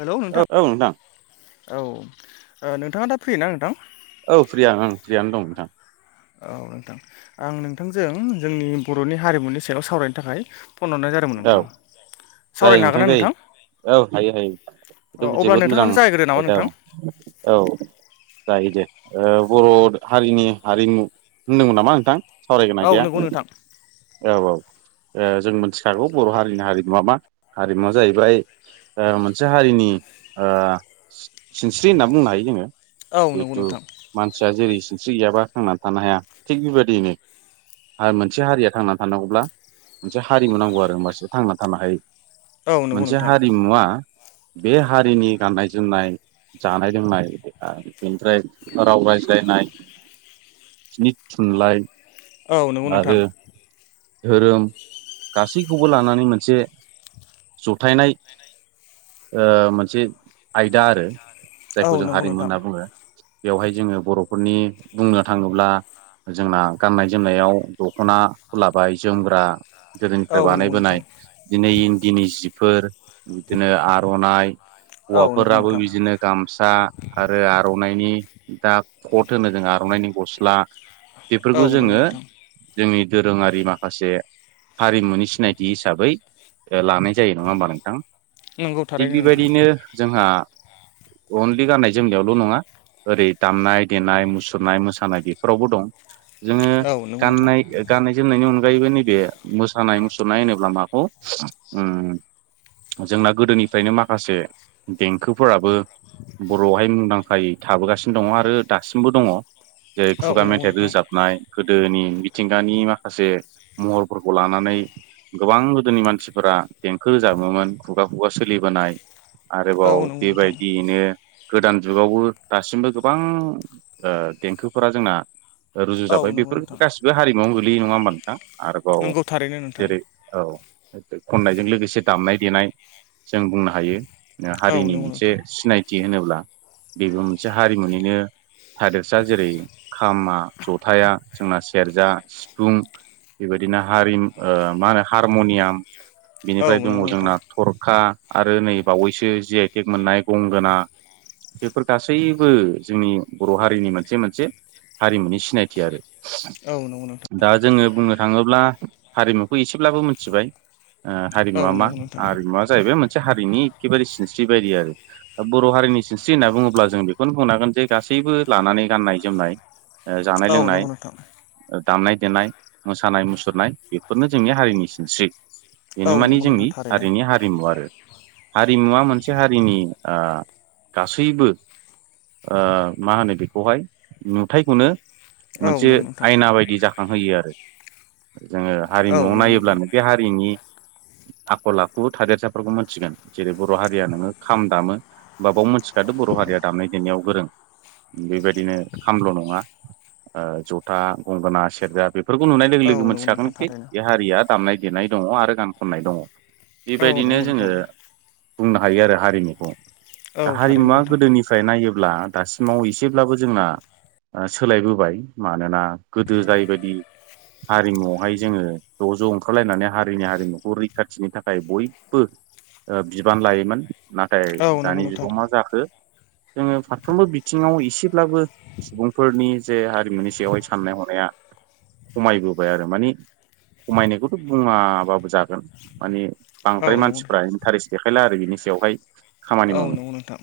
Hello औ नोंथां। औ औ ओ नोंथाङा दा फ्रि ना नोंथां? औ फ्रियानो ओं फ्रियानो दं नोंथां। औ नोंथां। आं नोंथांजों जोंनि बर'नि हारिमुनि सायाव सावरायनो थाखाय फन हरनाय जा दोंमोन औ नोंथां। जायो सावरायनो हागोन ना नोंथां? जायो औ हायो हायो औ [unintelligible] अब्ला जोबोद मोजां नोंथाङानो जागायग्रो नामा आयदा नोंथां औ औ। जायो दे ओ बर' हारिनि हारिमु होनदोंमोन नामा नोंथां सावरायगोन औ आयदाया? नंगौ नोंथां औ औ ओ जों मोनथिखागौ बर' हारिनि हारिमुवा मा हारिमुवा जाहैबाय ओ मोनसे हारिनि ओ सि सिनस्रि होनना बुंनो हायो जोङो। औ नंगौ जिहेथु नोंथां मानसिया जेरै सिनस्रि गैयाबा थांनानै थानो हाया थिग बेबादियैनो आ मोनसे हारिया थांना थानांगौब्ला मोनसे हारिमु नांगौ आरो होमबासो थांना थानो हायो। औ नंगौ मोनसे नोंथां हारिमुवा बे हारिनि गाननाय जोमनाय जानाय लोंनाय [unintelligible] बेनिफ्राय राव रायज्लायनाय [unintelligible] नि थुनलाइ औ नंगौ नोंथां। आरो धोरोम गासैखौबो लानानै मोनसे जथायनाय ओ मोनसे आयदा आरो जायखौ जों हारिमु होनना बुङो। बेवहाय जोङो बर'फोरनि बुंनो थाङोब्ला जोंना गाननाय जोमनायाव दख'ना लाबाय जोमग्रा औ गोदोनिफ्राय बानाय नंगौ बोनाय नोंथां दिनै इन्दिनि जिफोर बिदिनो आर'नाइ औ नंगौ नोंथां औ नंगौ हौवाफोराबो नोंथां बिदिनो गामसा आरो आर'नाइनि दाक कट होनो जों आर'नाइनि गस्ला औ बेफोरखौ नंगौ जोङो नोंथां जोंनि दोरोङारि माखासे हारिमुनि सिनायथि हिसाबै ओ लानाय जायो नङा होमबा नोंथां? नंगौ थिग थारैनो नोंथां बेबायदिनो जोंहा अनलि गाननाय जोमनायावल' नङा ओरै दामनाय देनाय मुसुरनाय मोसानाय बेफोरावबो दं जोङो औ नंगौ नोंथां गाननाय ओ गाननाय जोमनायनि अनगायैबो नैबे मोसानाय मुसुरनाय होनोब्ला माखौ उम जोंना गोदोनिफ्रायनो माखासे देंखोफोराबो बर'आवहाय मुंदां खायै थाबोगासिनो दङ आरो दासिमबो दङ जेरै औ खुगा नंगौ मेथाइ नोंथां रोजाबनाय गोदोनि मिथिंगानि माखासे महरफोरखौ लानानै गोबां गोदोनि मानसिफोरा देंखो रोजाबोमोन खुगा खुगा सोलिबोनाय औ आरोबाव नंगौ नोंथां बेबायदियैनो गोदान जुगावबो दासिमबो गोबां देंखोफोरा जोंना ओ औ रुजुजाबाय नंगौ बेफोर नोंथां गासिबो हारिमुआवनो गोलैयो नङा होमबा नोंथां? आरोबाव नंगौ थारैनो नोंथां जेरै औ मेथाय खननायजों लोगोसे दामनाय देनाय जों बुंना हायो औ हारिनि नंगौ मोनसे नोंथां सिनायथि होनोब्ला बेबो मोनसे हारिमुनिनो थादेरसा जेरै खामा जथाया जोंना सेरजा सिफुं बेबायदिनो हारिम मा होनो हारमनियाम औ बिनिफ्राय दङ नंगौ नोंथां जोंना थरखा आरो नै बावैसो जि आइटेक मोननाय गंगोना बेफोर गासैबो जोंनि बर' हारिनि मोनसे मोनसे हारिमुनि सिनायथि आरो। औ नंगौ। दा जोङो बुंनो थाङोब्ला हारिमुखौ एसेब्लाबो मिथिबाय। ओ औ हारिमुवा मा नंगौ नोंथां हारिमुवा जाहैबाय मोनसे हारिनि एखेबारे सिनस्रि बायदि आरो। दा बर' हारिनि सिनस्रि होनना बुङोब्ला जों बेखौनो बुंनांगोन जे गासैबो लानानै गाननाय जोमनाय ओ जानाय औ नंगौ लोंनाय नोंथां ओ दामनाय देनाय मोसानाय मुसुरनाय बेफोरनो जोंनि हारिनि सिनस्रि। औ बेनो माने नंगौ नोंथां जोंनि थारैनो हारिनि हा रिमु आरो हारिमुवा मोनसे हारिनि आ गासैबो ओ मा होनो बेखौहाय नुथायखौनो औ मोनसे नंगौ नोंथां आयना बायदि जाखांहोयो आरो जोङो औ हारिमुआव नंगौ नोंथां नायोब्लानो बे हारिनि आखल आखु थादेरसाफोरखौ मोनथिगोन जेरै बर' हारिया नोङो खाम दामो होमबा बाव मोनथिखादो बर' हारिया दामनाय देनायाव गोरों बेबायदिनो खामल' नङा ओ जथा गंगोना सेरजा बेफोरखौ नुनाय लोगो औ लोगो नंगौ नोंथां मिथिखागोनखि थारैनो बे हारिया दामनाय देनाय दङ आरो गान खननाय दङ। औ बेबायदिनो नंगौ जोङो नोंथां बुंनो हायो आरो हारिमुखौ। औ दा थारैनो हारिमुवा नोंथां गोदोनि फ्राय नायोब्ला दासिमाव एसेब्लाबो जोंना ओ सोलायबोबाय मानोना गोदो जायबायदि हारिमुआवहाय जोङो ज' ज' ओंखारलायनानै हारिनि हारिमुखौ रैखाथिनि थाखाय बयबो ओ बिबान लायोमोन नाथाय औ नंगौ दानि नोंथां जुगाव मा जाखो जोङो फारफ्रोमबो बिथिङाव इसेब्लाबो सुबुंफोरनि जे हारिमुनि सायावहाय साननाय हनाया खमायबोबाय आरो माने खमायनायखौथ' बुङाबाबो जागोन माने औ बांद्राय नंगौ मानसिफ्रा नोंथां इन्टारेस्ट देखायला आरो बिनि सायावहाय खामानि औ मावनो। नंगौ नोंथां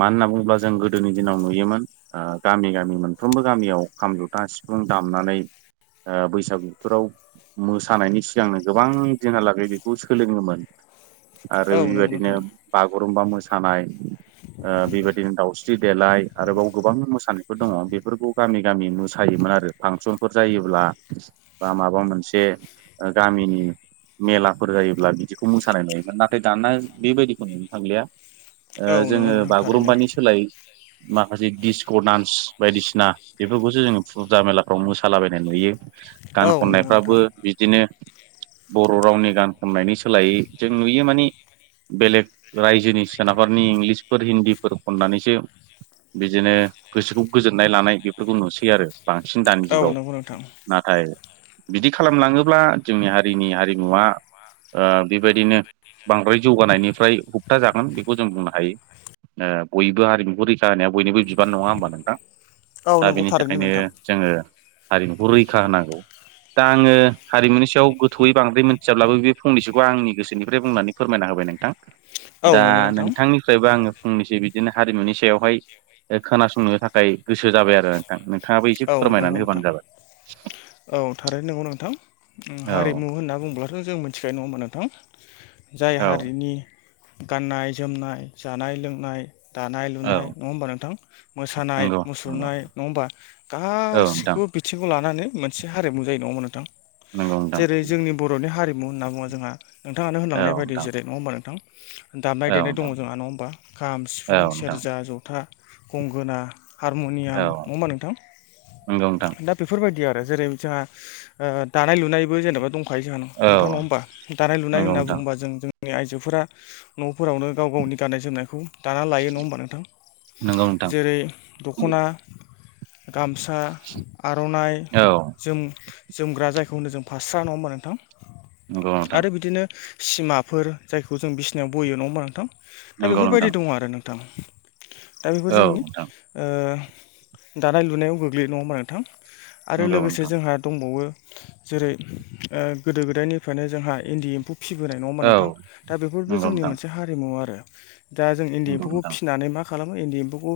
मानो होनना बुङोब्ला जों गोदोनि दिनाव नुयोमोन आ गामि गामि मोनफ्रोमबो गामियाव खाम जथा सिफुं दामनानै ओ बैसागो थोराव मोसानायनि सिगांनो गोबां दिनहालागै बेखौ सोलोङोमोन। आरो औ नंगौ बिबायदिनो नोंथां बागुरुमबा मोसानाय ओ बेबायदिनो दाउसि स्रि देलाय आरोबाव गोबां मोसानायफोर दङ बेफोरखौ गामि गामि मोसायोमोन आरो फांसनफोर जायोब्ला बा माबा मोनसे ओ गामिनि मेलाफोर जायोब्ला बिदिखौ मोसानाय नुयोमोन नाथाय दाना बेबायदिखौ नुनो थांलिया। ओ औ नंगौ जोङो नोंथां थारैनो बागुरुम्बानि सोलायै माखासे डिस्क' डान्स बायदिसिना बेफोरखौसो जोङो फुजा मेलाफ्राव मोसालाबायनाय नुयो। गान औ नंगौ खननायफ्राबो नोंथां बिदिनो बर' रावनि गान खननायनि सोलायै जों नुयो माने बेलेग रायजोनि सोनाबफोरनि इंलिसफोर हिन्दीफोर खननानैसो बिजोनो गोसोखौ गोजोननाय लानाय बेफोरखौ नुसै आरो बांसिन दानि औ जुगाव। नंगौ नोंथां नाथाय बिदि खालामलाङोब्ला जोंनि हारिनि हारिमुवा ओ बेबायदिनो बांद्राय जौगानायनिफ्राय हुबथा जागोन बेखौ जों बुंनो हायो। ओ बयबो हारिमुखौ रैखा होनाया बयनिबो बिबान नङा होनबा नोंथां? औ दा नंगौ बिनि थारैनो थाखायनो नोंथां जोङो हारिमुखौ रैखा होनांगौ। दा आङो हारिमुनि सायाव गोथौयै बांद्राय मिथियाब्लाबो बे फंनैसोखौ आंनि गोसोनिफ्राय बुंनानै फोरमायना होबाय नोंथां औ दा नंगौ नोंथां नोंथांनि फ्रायबो आङो फंनैसो बिदिनो हारिमुनि सायावहाय ओ खोनासंनो थाखाय गोसो जाबाय आरो थां नोंथाङाबो एसे औ नंगौ फोरमायनानै होबानो नोंथां जाबाय। औ थारैनो नंगौ नोंथां उम औ हारिमु होनना बुंब्ला [unintelligible] जों मिथिखायो नङा होमबा नोंथां जाय औ हारिनि गाननाय जोमनाय जानाय लोंनाय दानाय लुनाय औ नङा होमबा नोंथां मोसानाय नंगौ नंगौ मुसुरनाय नङा होमबा औ नोंथां गासिखौबो बिथिंखौ लानानै मोनसे हारिमु जायो नङा होनबा नोंथां नंगौ नोंथां जेरै जोंनि बर'नि हारिमु होनना बुंबा जोंहा नोंथाङानो औ होनलांनाय बायदि नोंथां जेरै नङा होमबा नोंथां? दामनाय औ देनाय दङ नोंथां जोंहा नङा होमबा खाम सिफुं औ नोंथां सेरजा जथा गंगोना हारम'नियाम नङा होमबा नोंथां? नोंगौ नोंथां। दा बेफोरबायदि आरो जेरै जाहा ओ दानाय लुनायबो जेनेबा दं खायो जोंहा न औ नोंथां नङा होनबा दानाय लुनाय होनना बुङोबा जों जों नि आइजोफोरा न'फोरावनो गाव गावनि गाननाय जोमनायखौ दाना लायो नङा होमबा नोंथां जेरै दख'ना गामसा आर'नाय जोम जोमग्रा जायखौ होनो जों फास्रा नङा होमबा नोंथां नंगौ नोंथां आरो बिदिनो सिमाफोर जायखौ जों बिसनायाव ब'यो नङा होमबा नोंथां दा नंगौ बेफोरबायदि नोंथां दङ आरो नोंथां। दा बेफोर औ जोंनि ओ दानाय लुनायाव गोग्लैयो नङा होमबा नोंथां आरो नंगौ नोंथां नंगौ नोंथां औ नोंथां नंगौ लोगोसे नोंथां जोंहा दंबावो जेरै ओ गोदो गोदायनिफ्रायनो जोंहा इन्दि एम्फौ फिबोनाय नङा होमबा औ नोंथां दा बेफोरबो नंगौ जोंनि नोंथां मोनसे हारिमु आरो। दा जों इन्दि नंगौ एम्फौखौ नोंथां फिनानै मा खालामो इन्दि एम्फौखौ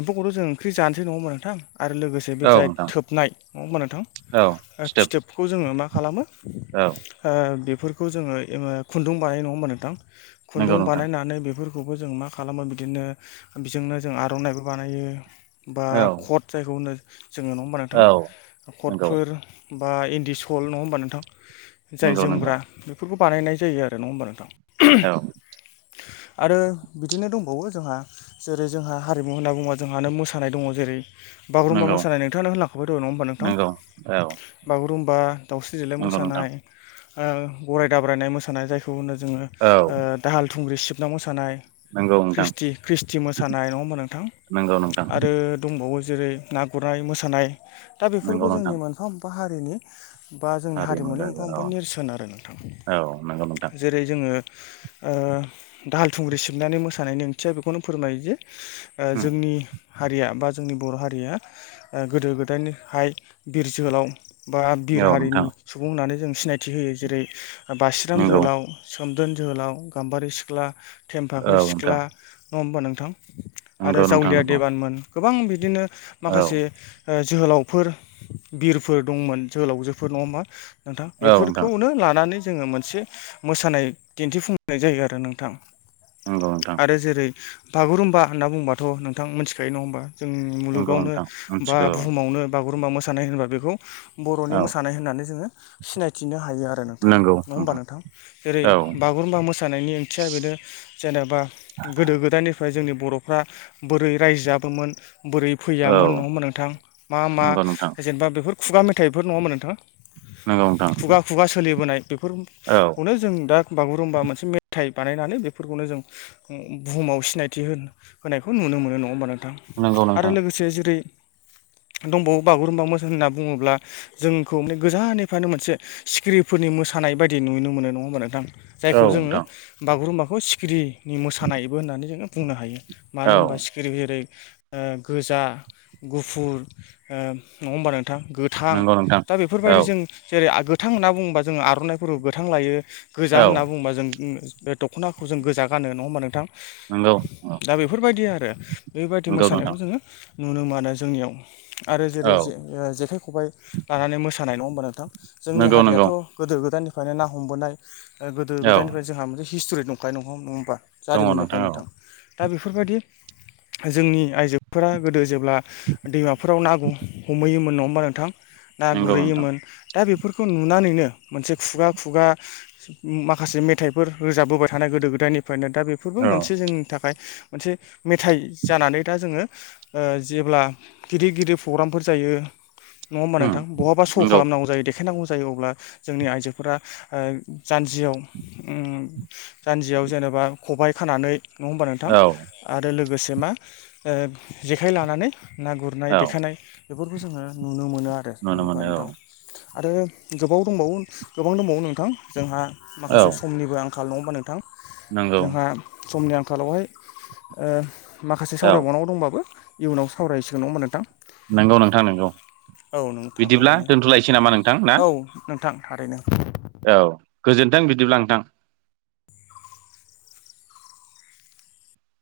एम्फौखौथ'जों ओंख्रि जानोसै नङा होनबा नों थां आरो लोगोसे बे औ जाय नोंथां थोबनाय नङा होमबा नोंथां औ फिथोब फिथोबखौ जोङो मा खालामो औ ओ बेफोरखौ जोङो खुन्दुं बानायो नङा होमबा नोंथां। खुन्दुं नंगौ नोंथां बानायनानै बेफोर खौबो जों मा खालामो बिदिनो बेजोंनो जों आर'नाइबो बानायो बा औ कट जायखौ होनो जोङो नङा होमबा नोंथां औ नंगौ कटफोर बा इन्दि सल नङा होमबा नोंथां जाय नंगौ नंगौ जोमग्रा बेफोरखौ बानायनाय जायो आरो नङा होमबा नोंथां। औ [unintelligible] आरो बिदिनो दंबावो जोंहा जेरै जोंहा हारिमु होनना बुङोबा जोंहानो मोसानाय दङ जेरै बागुरुमबा नंगौ मोसानाय नोंथांआनो होनलांखाबाय नङा होमबा नोंथां। नंगौ औ बागुरुम्बा दाउस्रि देलाय नंगौ नोंथां मोसानाय। ओ गराइ दाब्रायनाय मोसानाय जायखौ होनो जोङो औ ओ दाहाल थुंग्रि सिबना मोसानाय। नंगौ नोंथां ख्रिस्टि ख्रिस्टि मोसानाय नङा होमबा नोंथां नंगौ नोंथां आरो दंबावो जेरै ना गुरनाय मोसानाय दा बेफोरबो नंगौ जोंनि नोंथां मोनफा मोनफा हारिनि बा जोंनि हारिमु हारिमुनि मोनफा जायगा मोनफा औ नेरसोन आरो नोंथां औ नंगौ नोंथां जेरै जोङो ओ दाहाल थुंग्रि सिबनानै मोसानायनि ओंथिया बेखौनो फोरमायो जे ओ उम जोंनि हारिया बा जोंनि बर' हारिया ओ गोदो गोदायनिहाय बिर जोहोलाव बा बिर औ नोंथां हारिनि सुबुं होननानै जों सिनायथि होयो जेरै बासिराम नंगौ जोहोलाव सोमदोन जोहोलाव गाम्बारि सिख्ला औ थेमफाख्रि सिख्ला नोंथां नङा होमबा नोंथां। आरो नंगौ नोंथां जावलिया नंगौ देबानमोन गोबां बिदिनो औ माखासे ओ जोहोलावफोर बिरफोर दंमोन जोहोलावजोफोर नङा होमबा नोंथां औ नोंथां बेफोरखौनो लानानै जोङो मोनसे मोसानाय दिन्थिफुंनाय जायो आरो नोंथां। नोंगौ नोंथां। आरो जेरै बागुरुम्बा होनना बुंबाथ' नोंथां मिथिखायो नङा होमबा। जोंनि नंगौ मुलुगावनो नोंथां बा मिथिगौ बुहुमावनो बागुरुम्बा मोसानाय होनोबा बेखौ बर'नि औ मोसानाय होननानै जोङो सिनायथिनो हायो आरो नोंथां नङा होमबा नोंथां जेरै औ बा गुरुम्बा मोसानायनि ओंथिया बेनो जेनेबा गोदो गोदायनिफ्राय जोंनि बर'फ्रा बोरै रायजो जाबोमोन बोरै औ फैयामोन नङा होमबा नोंथां मा मा नंगौ नोंथां जेनेबा बेफोर खुगा मेथाइफोर नङा होमबा नोंथां। नोंगौ नोंथां। खुगा खुगा सोलिबोनाय औ बेफोरखौनो जों दा बागुरुम्बा मोनसे मेथाइ बानायनानै बेफोरखौनो जों बुहुमाव सिनायथि हो होनायखौ नुनो मोनो नङा होमबा नोंथां। नंगौ नोंथां गोसोया जेरै दंबावो बागुरुमबा मोसानाय होनना बुंङोब्ला जोंखौ गोजाननिफ्रायनो मोनसे सिखिरि फोरनि मोसानाय बायदि नुयनो मोनो नङा होना नोंथां। औ जायखौ जोङो नोंथां बागुरुम्बाखौ सिखिरिनि मोसानायबो होननानै जोङो बुंनो हायो मानो औ होनबा सि फिरि जेरै गोजा गुफुर ओ नङा होमबा नोंथां गो थां नंगौ नोंथां दा औ बेफोरबायदि जों जेरै गोथां होनना बुङोबा जोङो आरनाइफोराव गोथां लायो। गोजा औ होनना बुङोबा जों उम बे दखनाखौ जों गोजा गानो नङा होनबा नोंथां। नंगौ नंगौ दा बेफोरबायदि आरो बेबायदि मोसानायखौ नोंथां जों ङो नुनो मोनो जोंनियाव आरो जेरै औ जो ओ जेखाइ खबाइ लानानै मोसानाय नङा होमबा नोंथां जोंनि नंगौ हारियाथ' नंगौ गोदो गोदायनिफ्रायनो ना हमबोनाय गोदो औ गोदायनिफ्राय जोंहा मोनसे हिस्टरि दंखायो नंगौ नङ होमबा दङ जारिमिन दंखायो औ नोंथां दा बेफोरबायदि जोंनि आइजोफोरा गोदो जेब्ला दैमाफोराव ना गु हमहैयोमोन नङा होमबा नोंथां ना नंगौ नोंथां गुरहैयोमोन दा बेफोरखौ नुनानैनो मोनसे खुगा खुगा माखासे मेथाइफोर रोजाबबोबाय थानाय गोदो गोदायनिफ्रायनो दा बेफोरबो औ मोनसे जोंनि थाखाय मोनसे मेथाइ जानानै दा जोङो ओ जेब्ला गिदिर गिदिर पग्रामफोर जायो नङा होमबा उम नोंथां बहाबा स नंगौ खालामनांगौ जायो देखायनांगौ जायो अब्ला जोंनि आइजोफोरा ओ जानजियाव उ जान्जियाव जेनेबा खबाइ खानानै नङा होमबा नोंथां औ आरो लोगोसे मा ओ जेखाइ लानानै ना गुरनाय औ देखायनाय बेफोरखौ जोङो नुनो मोनो आरो नङा नुनो होबा मोनो नोंथां औ आरो गोबाव दंबावो गोबां दंबावो नोंथां जोंहा औ माखासे समनिबो आं खाल नङा होमबा नोंथां नंगौ जोंहा समनि आंखालावहाय ओ माखासे औ सावरायबावनांगौ दंबाबो इयुनाव सावरायसिगोन नङा होमबा नोंथां नंगौ नोंथां नंगौ औ नोंथां बिदिब्ला थारैनो दोनथ'लायसै नामा नोंथां ना औ नोंथां थारैनो औ गोजोनथों बिदिब्ला नोंथां